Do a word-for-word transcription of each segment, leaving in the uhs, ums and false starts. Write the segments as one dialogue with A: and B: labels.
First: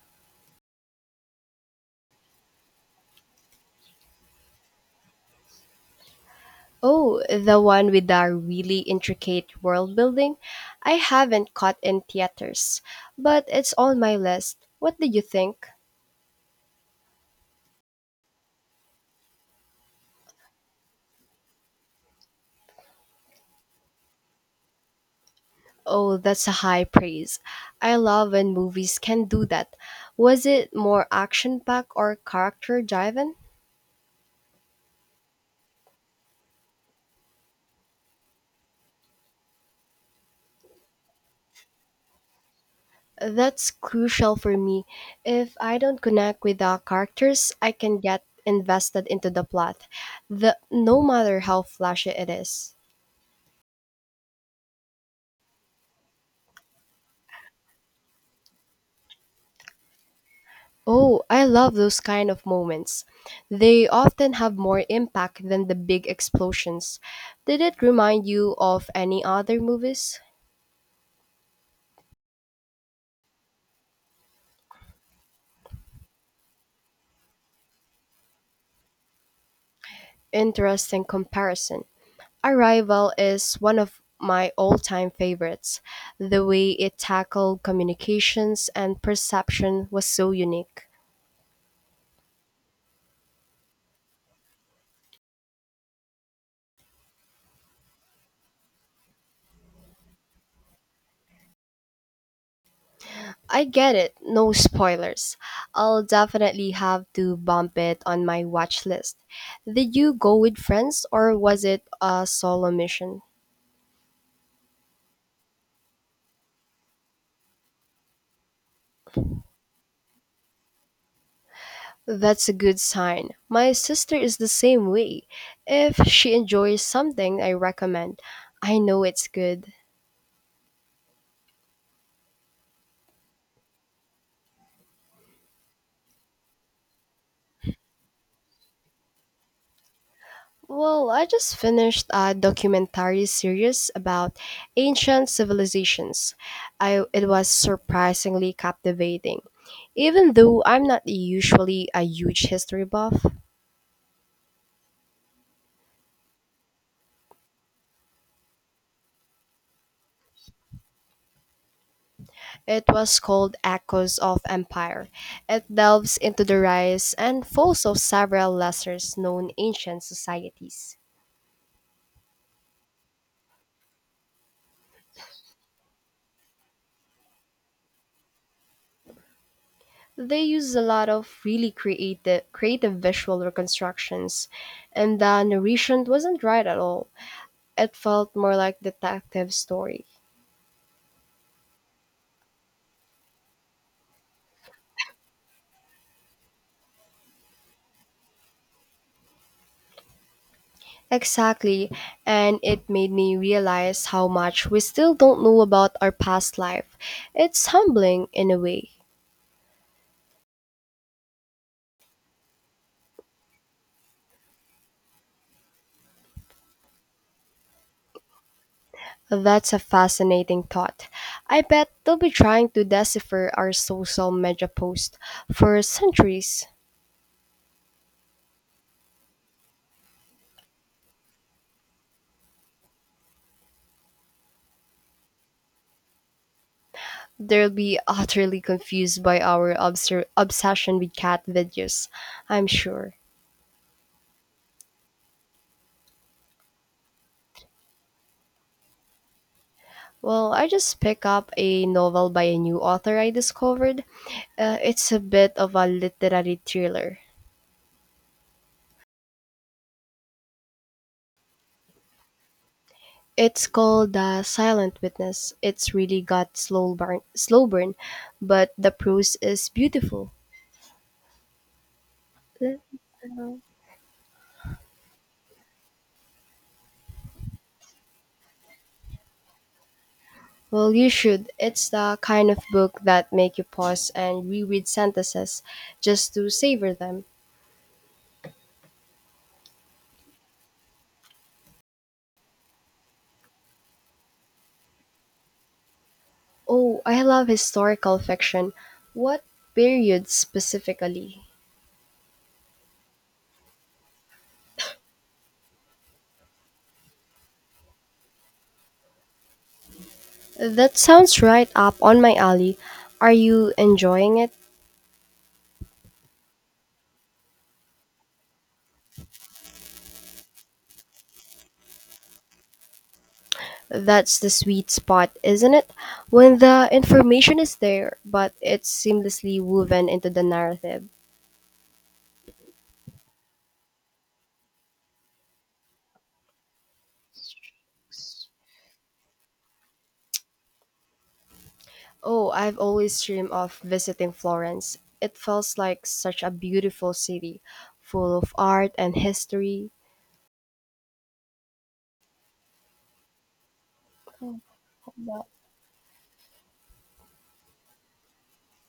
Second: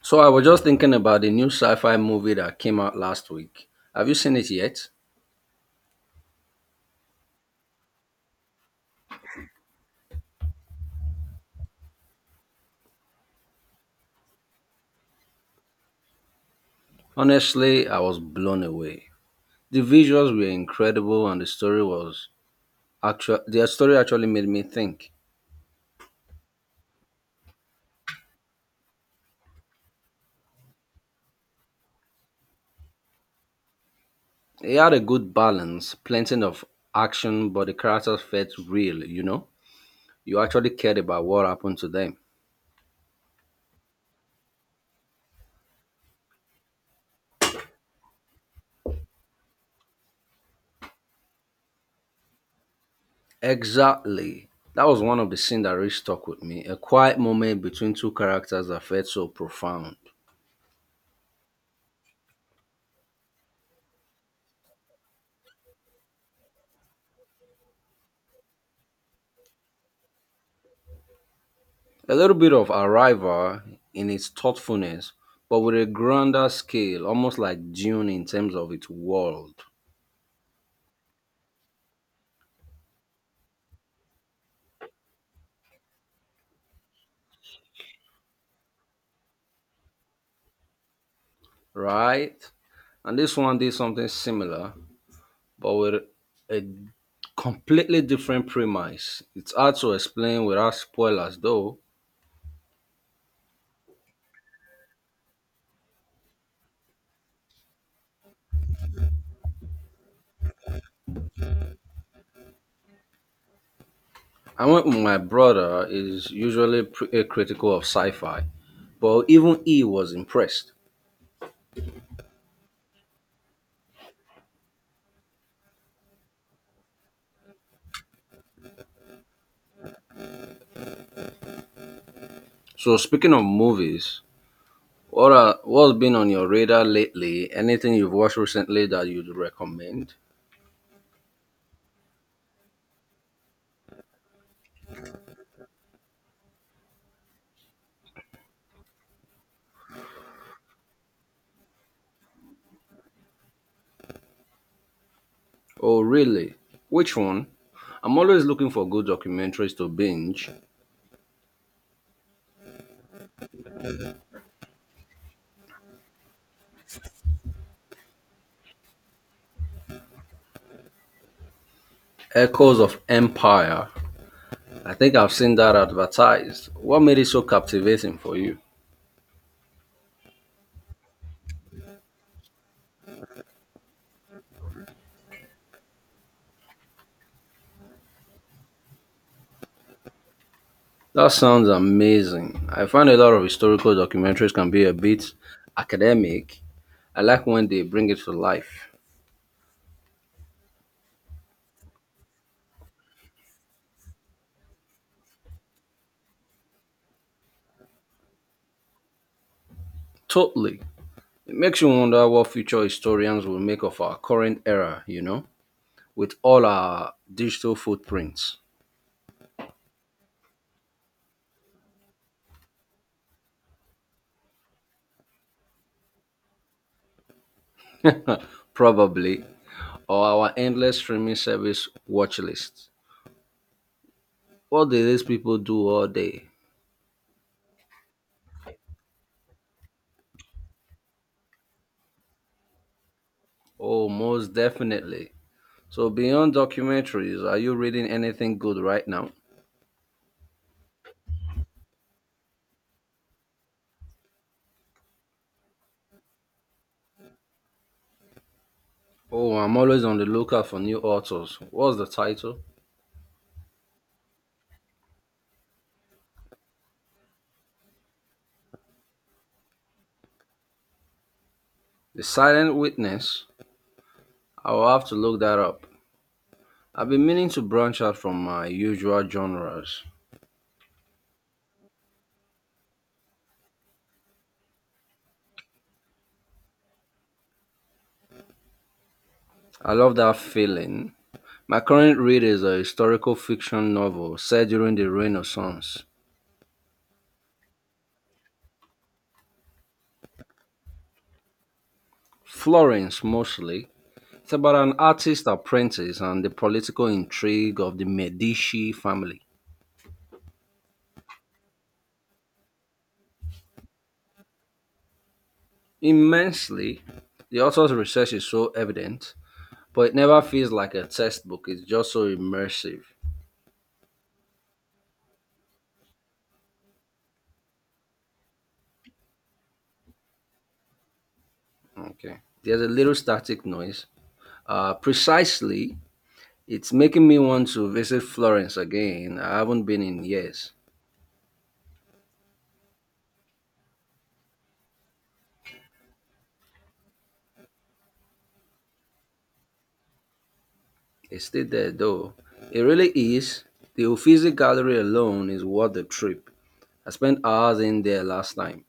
A: So I was just thinking about the new sci-fi movie that came out last week. Have you seen it yet?
B: Oh, the one with the really intricate world building? I haven't caught in theaters, but it's on my list. What did you think?
A: Honestly, I was blown away. The visuals were incredible and the story was actual the story actually made me think.
B: Oh, that's a high praise. I love when movies can do that. Was it more action packed or character driven?
A: It had a good balance, plenty of action, but the characters felt real, you know? You actually cared about what happened to them.
B: That's crucial for me. If I don't connect with the characters, I can get invested into the plot, the, no matter how flashy it is.
A: Exactly. That was one of the scenes that really stuck with me. A quiet moment between two characters that felt so profound.
B: Oh, I love those kind of moments. They often have more impact than the big explosions. Did it remind you of any other movies?
A: A little bit of Arrival in its thoughtfulness, but with a grander scale, almost like Dune in terms of its world,
B: Interesting comparison. Arrival is one of my all time favorites. The way it tackled communications and perception was so unique.
A: right? And this one did something similar, but with a completely different premise. It's hard to explain without spoilers, though.
B: I get it, no spoilers. I'll definitely have to bump it on my watch list. Did you go with friends or was it a solo mission?
A: I went with my brother, is usually pretty critical of sci fi, but even he was impressed.
B: That's a good sign. My sister is the same way. If she enjoys something I recommend, I know it's good.
A: So, speaking of movies, What are, what's been on your radar lately? Anything you've watched recently that you'd recommend?
B: Well, I just finished a documentary series about ancient civilizations. I, it was surprisingly captivating. Even though I'm not usually a huge history buff,
A: Oh, really? Which one? I'm always looking for good documentaries to binge.
B: it was called Echoes of Empire. It delves into the rise and falls of several lesser known ancient societies.
A: Echoes of Empire. I think I've seen that advertised. What made it so captivating for you?
B: They use a lot of really creative creative visual reconstructions, and the narration wasn't right at all. It felt more like detective story.
A: That sounds amazing. I find a lot of historical documentaries can be a bit academic. I like when they bring it to life.
B: Exactly, and it made me realize how much we still don't know about our past life. It's humbling in a way.
A: Totally. It makes you wonder what future historians will make of our current era, you know, with all our digital footprints,
B: That's a fascinating thought. I bet they'll be trying to decipher our social media posts for centuries.
A: probably, or our endless streaming service watch list. What do these people do all day?
B: They'll be utterly confused by our obser- obsession with cat videos, I'm sure.
A: Oh, most definitely. So, beyond documentaries, are you reading anything good right now?
B: Well, I just pick up a novel by a new author I discovered. Uh, it's a bit of a literary thriller.
A: Oh, I'm always on the lookout for new authors. What's the title?
B: It's called The Silent Witness. It's really got slow burn, slow burn, but the prose is beautiful.
A: The Silent Witness. I will have to look that up. I've been meaning to branch out from my usual genres.
B: Well, you should. It's the kind of book that make you pause and reread sentences just to savor them.
A: I love that feeling. My current read is a historical fiction novel set during the Renaissance,
B: Oh, I love historical fiction. What period specifically?
A: Florence mostly. It's about an artist apprentice and the political intrigue of the Medici family.
B: That sounds right up on my alley. Are you enjoying it?
A: Immensely, the author's research is so evident, but it never feels like a textbook. It's just so immersive.
B: That's the sweet spot, isn't it? When the information is there, but it's seamlessly woven into the narrative.
A: Okay. There's a little static noise. Uh, precisely, it's making me want to visit Florence again. I haven't been in years.
B: Oh, I've always dreamed of visiting Florence. It feels like such a beautiful city, full of art and history.
A: It's still there though. It really is. The Uffizi Gallery alone is worth the trip. I spent hours in there last time.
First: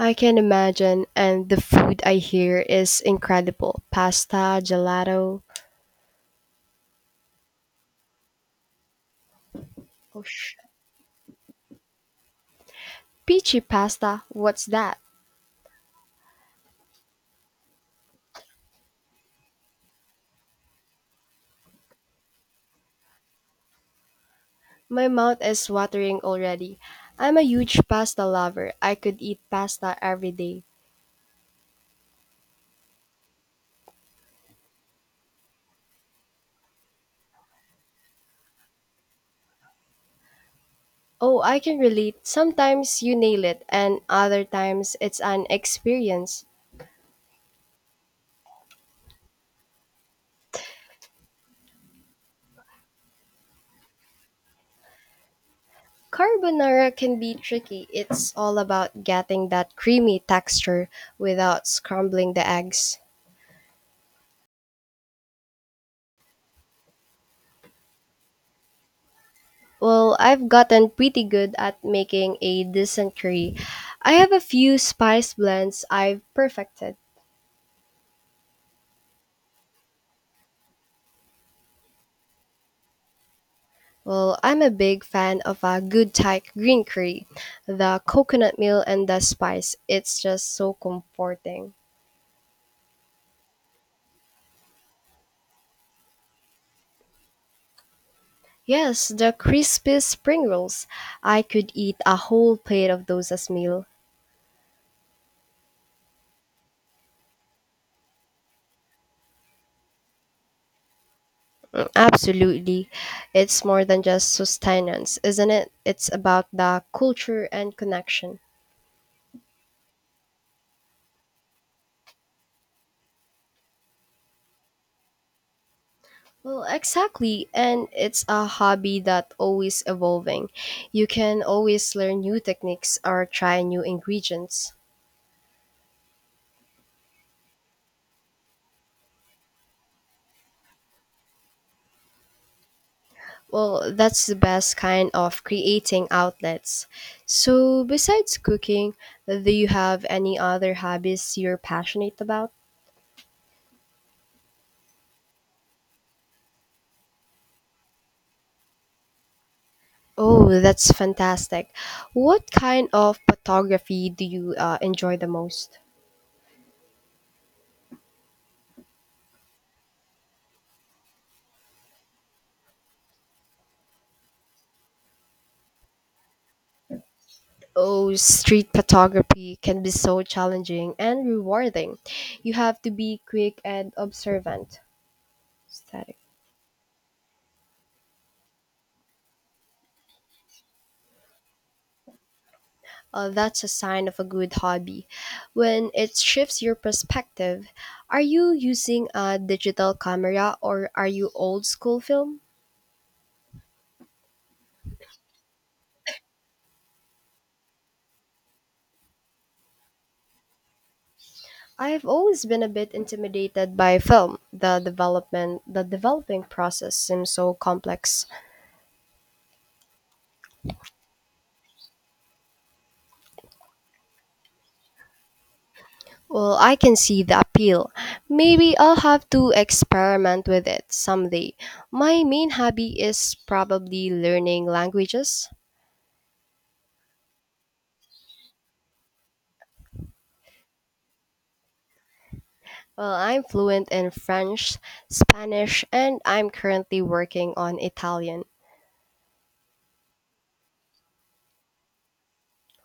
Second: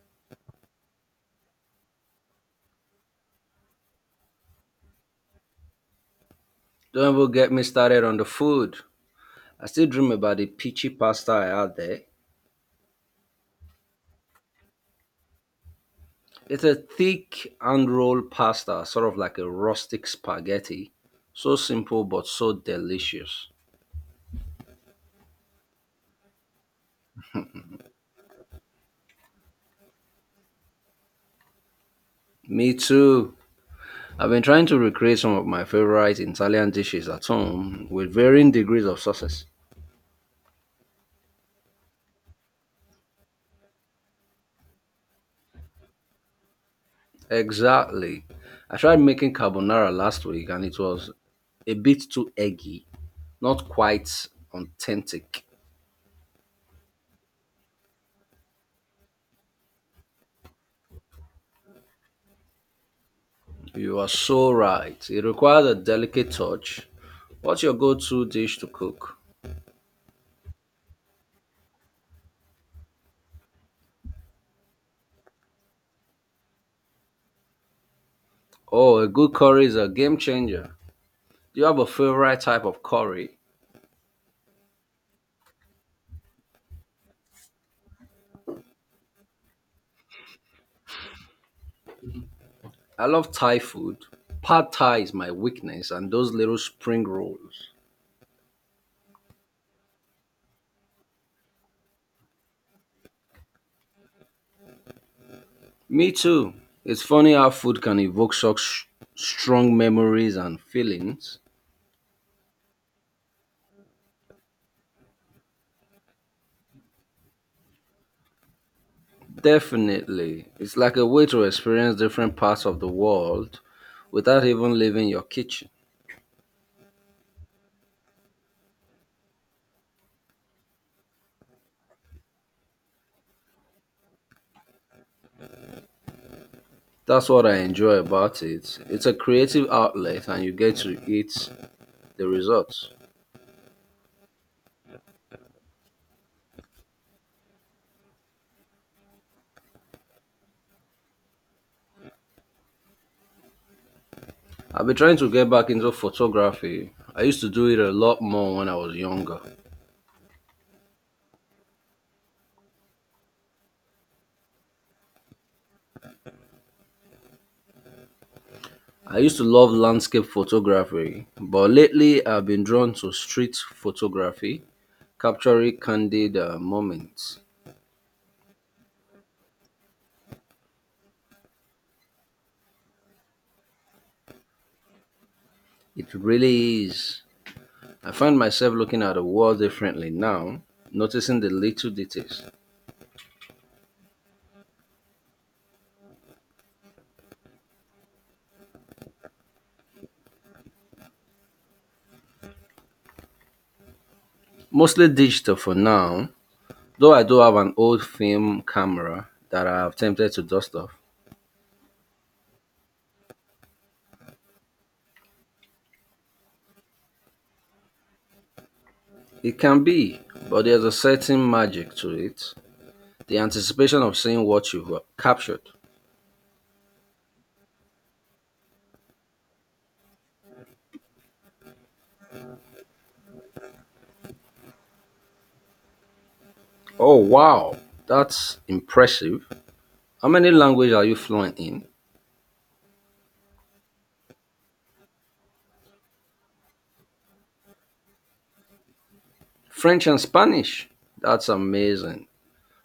B: I can imagine, and the food I hear is incredible. Pasta, gelato.
A: Don't even get me started on the food. I still dream
B: Oh,
A: about the
B: sh-
A: peachy pasta I had there.
B: peachy pasta, what's that?
A: It's a thick hand rolled pasta, sort of like a rustic spaghetti. So simple but so delicious.
B: My mouth is watering already. I'm a huge pasta lover. I could eat pasta every day.
A: Me too. I've been trying to recreate some of my favorite Italian dishes at home with varying degrees of success.
B: Oh, I can relate. Sometimes you nail it, and other times it's an experience.
A: Exactly. I tried making carbonara last week and it was a bit too eggy, not quite authentic.
B: Carbonara can be tricky. It's all about getting that creamy texture without scrambling the eggs.
A: You are so right. It requires a delicate touch. What's your go to dish to cook?
B: Well, I've gotten pretty good at making a decent curry. I have a few spice blends I've perfected.
A: Oh, a good curry is a game changer. Do you have a favorite type of curry?
B: Well, I'm a big fan of a good Thai green curry. The coconut meal and the spice, it's just so comforting.
A: I love Thai food. Pad Thai is my weakness, and those little spring rolls.
B: Yes, the crispy spring rolls. I could eat a whole plate of those as meal.
A: Me too. It's funny how food can evoke such strong memories and feelings.
B: Mm, absolutely. It's more than just sustenance, isn't it? It's about the culture and connection.
A: Definitely. It's like a way to experience different parts of the world without even leaving your kitchen.
B: Well, exactly. And it's a hobby that always evolving. You can always learn new techniques or try new ingredients.
A: That's what I enjoy about it. It's a creative outlet and you get to eat the results.
B: Well, that's the best kind of creating outlets. So, besides cooking, do you have any other hobbies you're passionate about?
A: I've been trying to get back into photography. I used to do it a lot more when I was younger.
B: Oh, that's fantastic. What kind of photography do you uh, enjoy the most?
A: I used to love landscape photography, but lately I've been drawn to street photography, capturing candid uh, moments.
B: Oh, street photography can be so challenging and rewarding. You have to be quick and observant.
A: It
B: Static.
A: really is. I find myself looking at the world differently now, noticing the little details.
B: Uh, that's a sign of a good hobby. When it shifts your perspective, are you using a digital camera or are you old school film?
A: Mostly digital for now, though I do have an old film camera that I have tempted to dust off.
B: I've always been a bit intimidated by film. The development, the developing process seems so complex.
A: It can be, but there's a certain magic to it. The anticipation of seeing what you've captured.
B: Well, I can see the appeal. Maybe I'll have to experiment with it someday. My main hobby is probably learning languages.
A: Oh wow, that's impressive. How many languages are you fluent in?
B: Well, I'm fluent in French, Spanish, and I'm currently working on Italian.
A: French and Spanish. That's amazing.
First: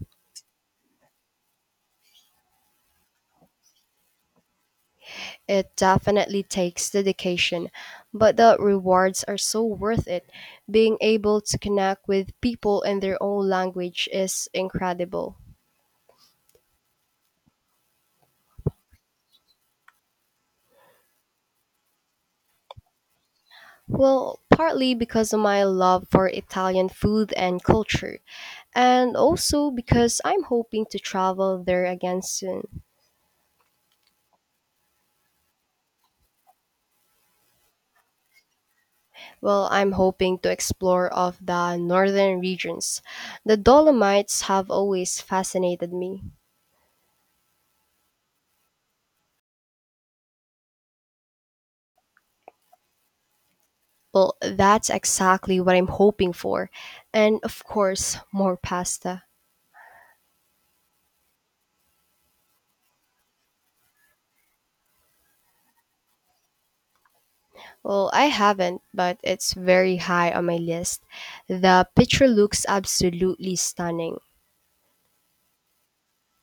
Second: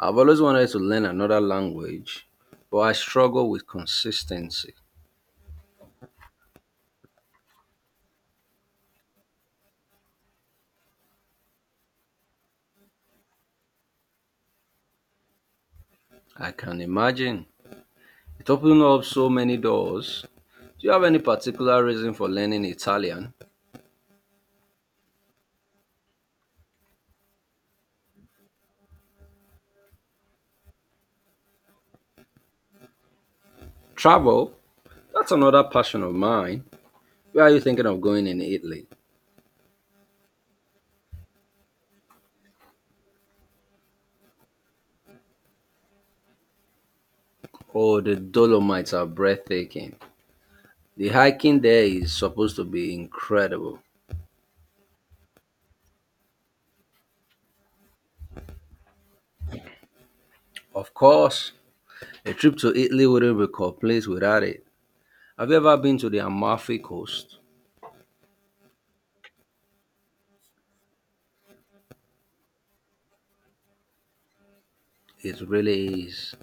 A: I've always wanted to learn another language, but I struggle with consistency.
B: It definitely takes dedication, but the rewards are so worth it. Being able to connect with people in their own language is incredible.
A: I can imagine. It opened up so many doors. Do you have any particular reason for learning Italian?
B: Well, partly because of my love for Italian food and culture, and also because I'm hoping to travel there again soon.
A: Travel? That's another passion of mine. Where are you thinking of going in Italy?
B: Well, I'm hoping to explore of the northern regions. The Dolomites have always fascinated me.
A: Oh, the Dolomites are breathtaking. The hiking there is supposed to be incredible.
B: Well, that's exactly what I'm hoping for. And of course, more pasta.
A: Of course, a trip to Italy wouldn't be complete without it. Have you ever been to the Amalfi Coast?
B: Well, I haven't, but it's very high on my list. The picture looks absolutely stunning.
A: It really is.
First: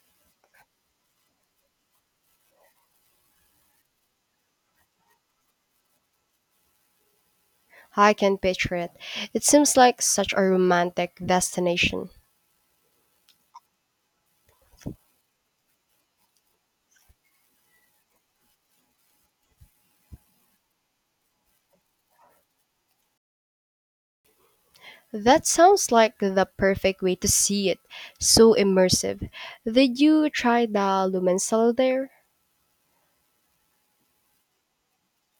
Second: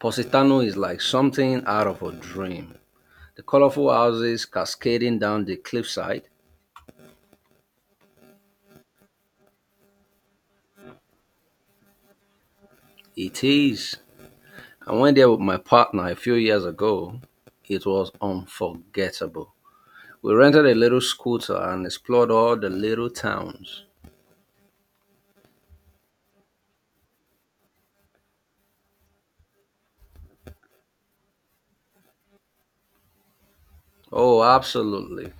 A: Positano is like something out of a dream, the colorful houses cascading down the cliffside.
B: I can picture it. It seems like such a romantic destination.
A: It is. I went there with my partner a few years ago. It was unforgettable. We rented a little scooter and explored all the little towns.
B: That sounds like the perfect way to see it. So immersive. Did you try the lumen cellar there?
A: Oh, absolutely.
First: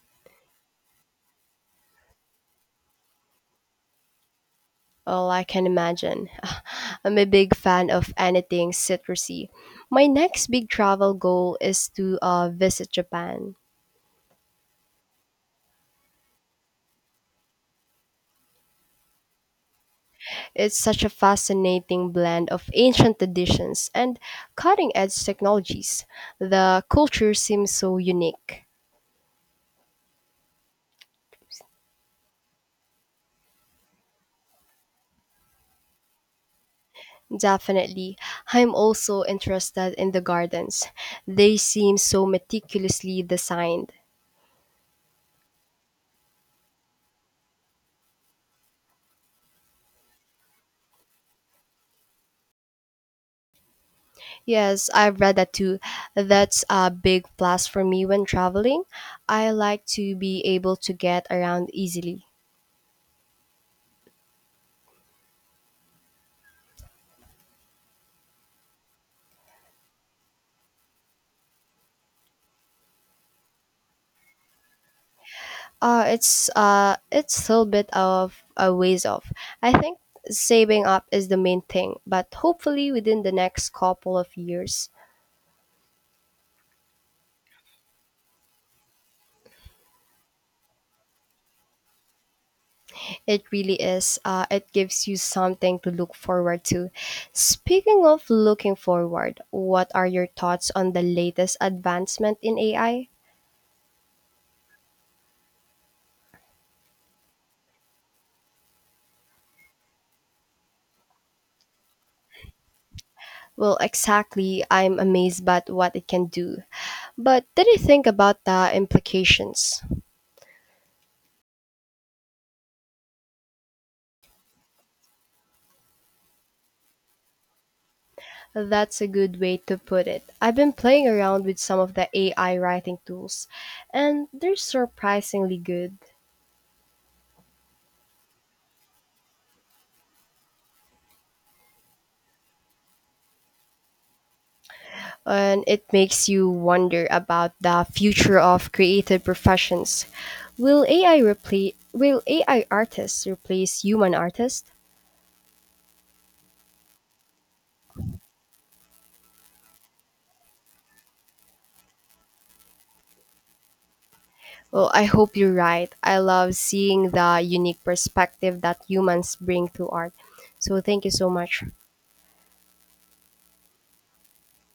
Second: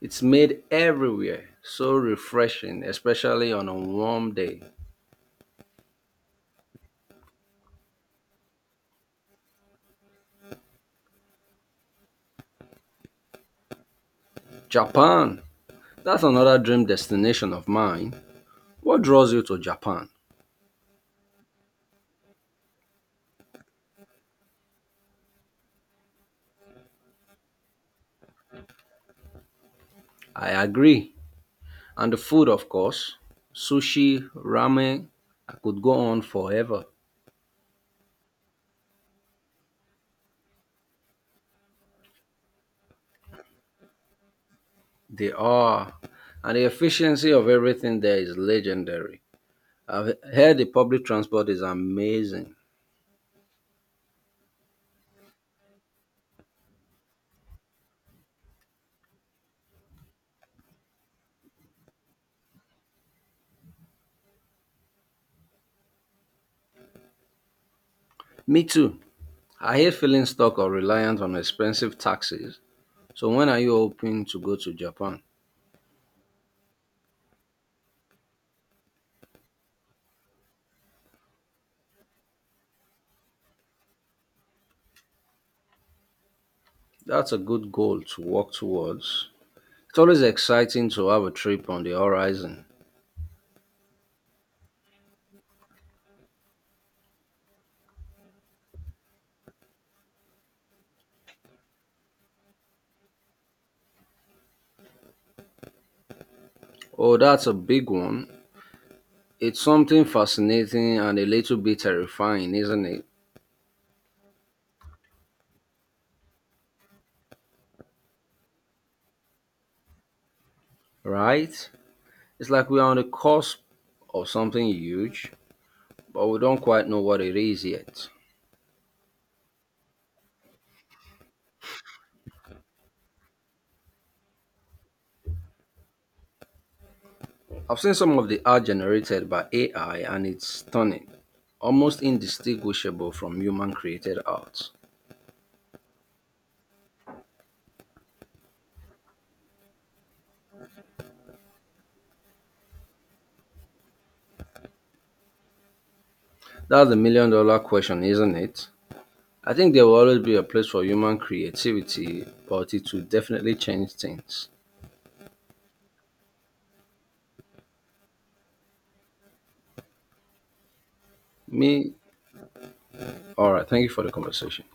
A: It's made everywhere so refreshing, especially on a warm day.
B: Oh, I can imagine. I'm a big fan of anything citrusy. My next big travel goal is to uh, visit Japan.
A: Japan. That's another dream destination of mine. What draws you to Japan?
B: It's such a fascinating blend of ancient traditions and cutting edge technologies. The culture seems so unique.
A: I agree. And the food, of course, sushi, ramen. I could go on forever.
B: Definitely. I'm also interested in the gardens. They seem so meticulously designed.
A: They are. And the efficiency of everything there is legendary. I've heard the public transport is amazing.
B: Yes, I've read that too. That's a big plus for me when traveling. I like to be able to get around easily.
A: Me too. I hate feeling stuck or reliant on expensive taxis. So when are you hoping to go to Japan?
B: Uh, it's uh, it's still a bit of a ways off. I think saving up is the main thing, but hopefully within the next couple of years.
A: That's a good goal to work towards. It's always exciting to have a trip on the horizon.
B: It really is. Uh, it gives you something to look forward to. Speaking of looking forward, what are your thoughts on the latest advancement in A I?
A: Oh, that's a big one. It's something fascinating and a little bit terrifying, isn't it?
B: Well, exactly. I'm amazed by what it can do. But did you think about the implications?
A: Right? It's like we're on the cusp of something huge, but we don't quite know what it is yet.
B: That's a good way to put it. I've been playing around with some of the A I writing tools, and they're surprisingly good.
A: I've seen some of the art generated by A I and it's stunning, almost indistinguishable from human created art.
B: And it makes you wonder about the future of creative professions. Will AI replace will A I artists replace human artists?
A: That's the million dollar question, isn't it? I think there will always be a place for human creativity, but it will definitely change things.
B: Well, I hope you're right. I love seeing the unique perspective that humans bring to art. So thank you so much.
A: Me, alright, thank you for the conversation.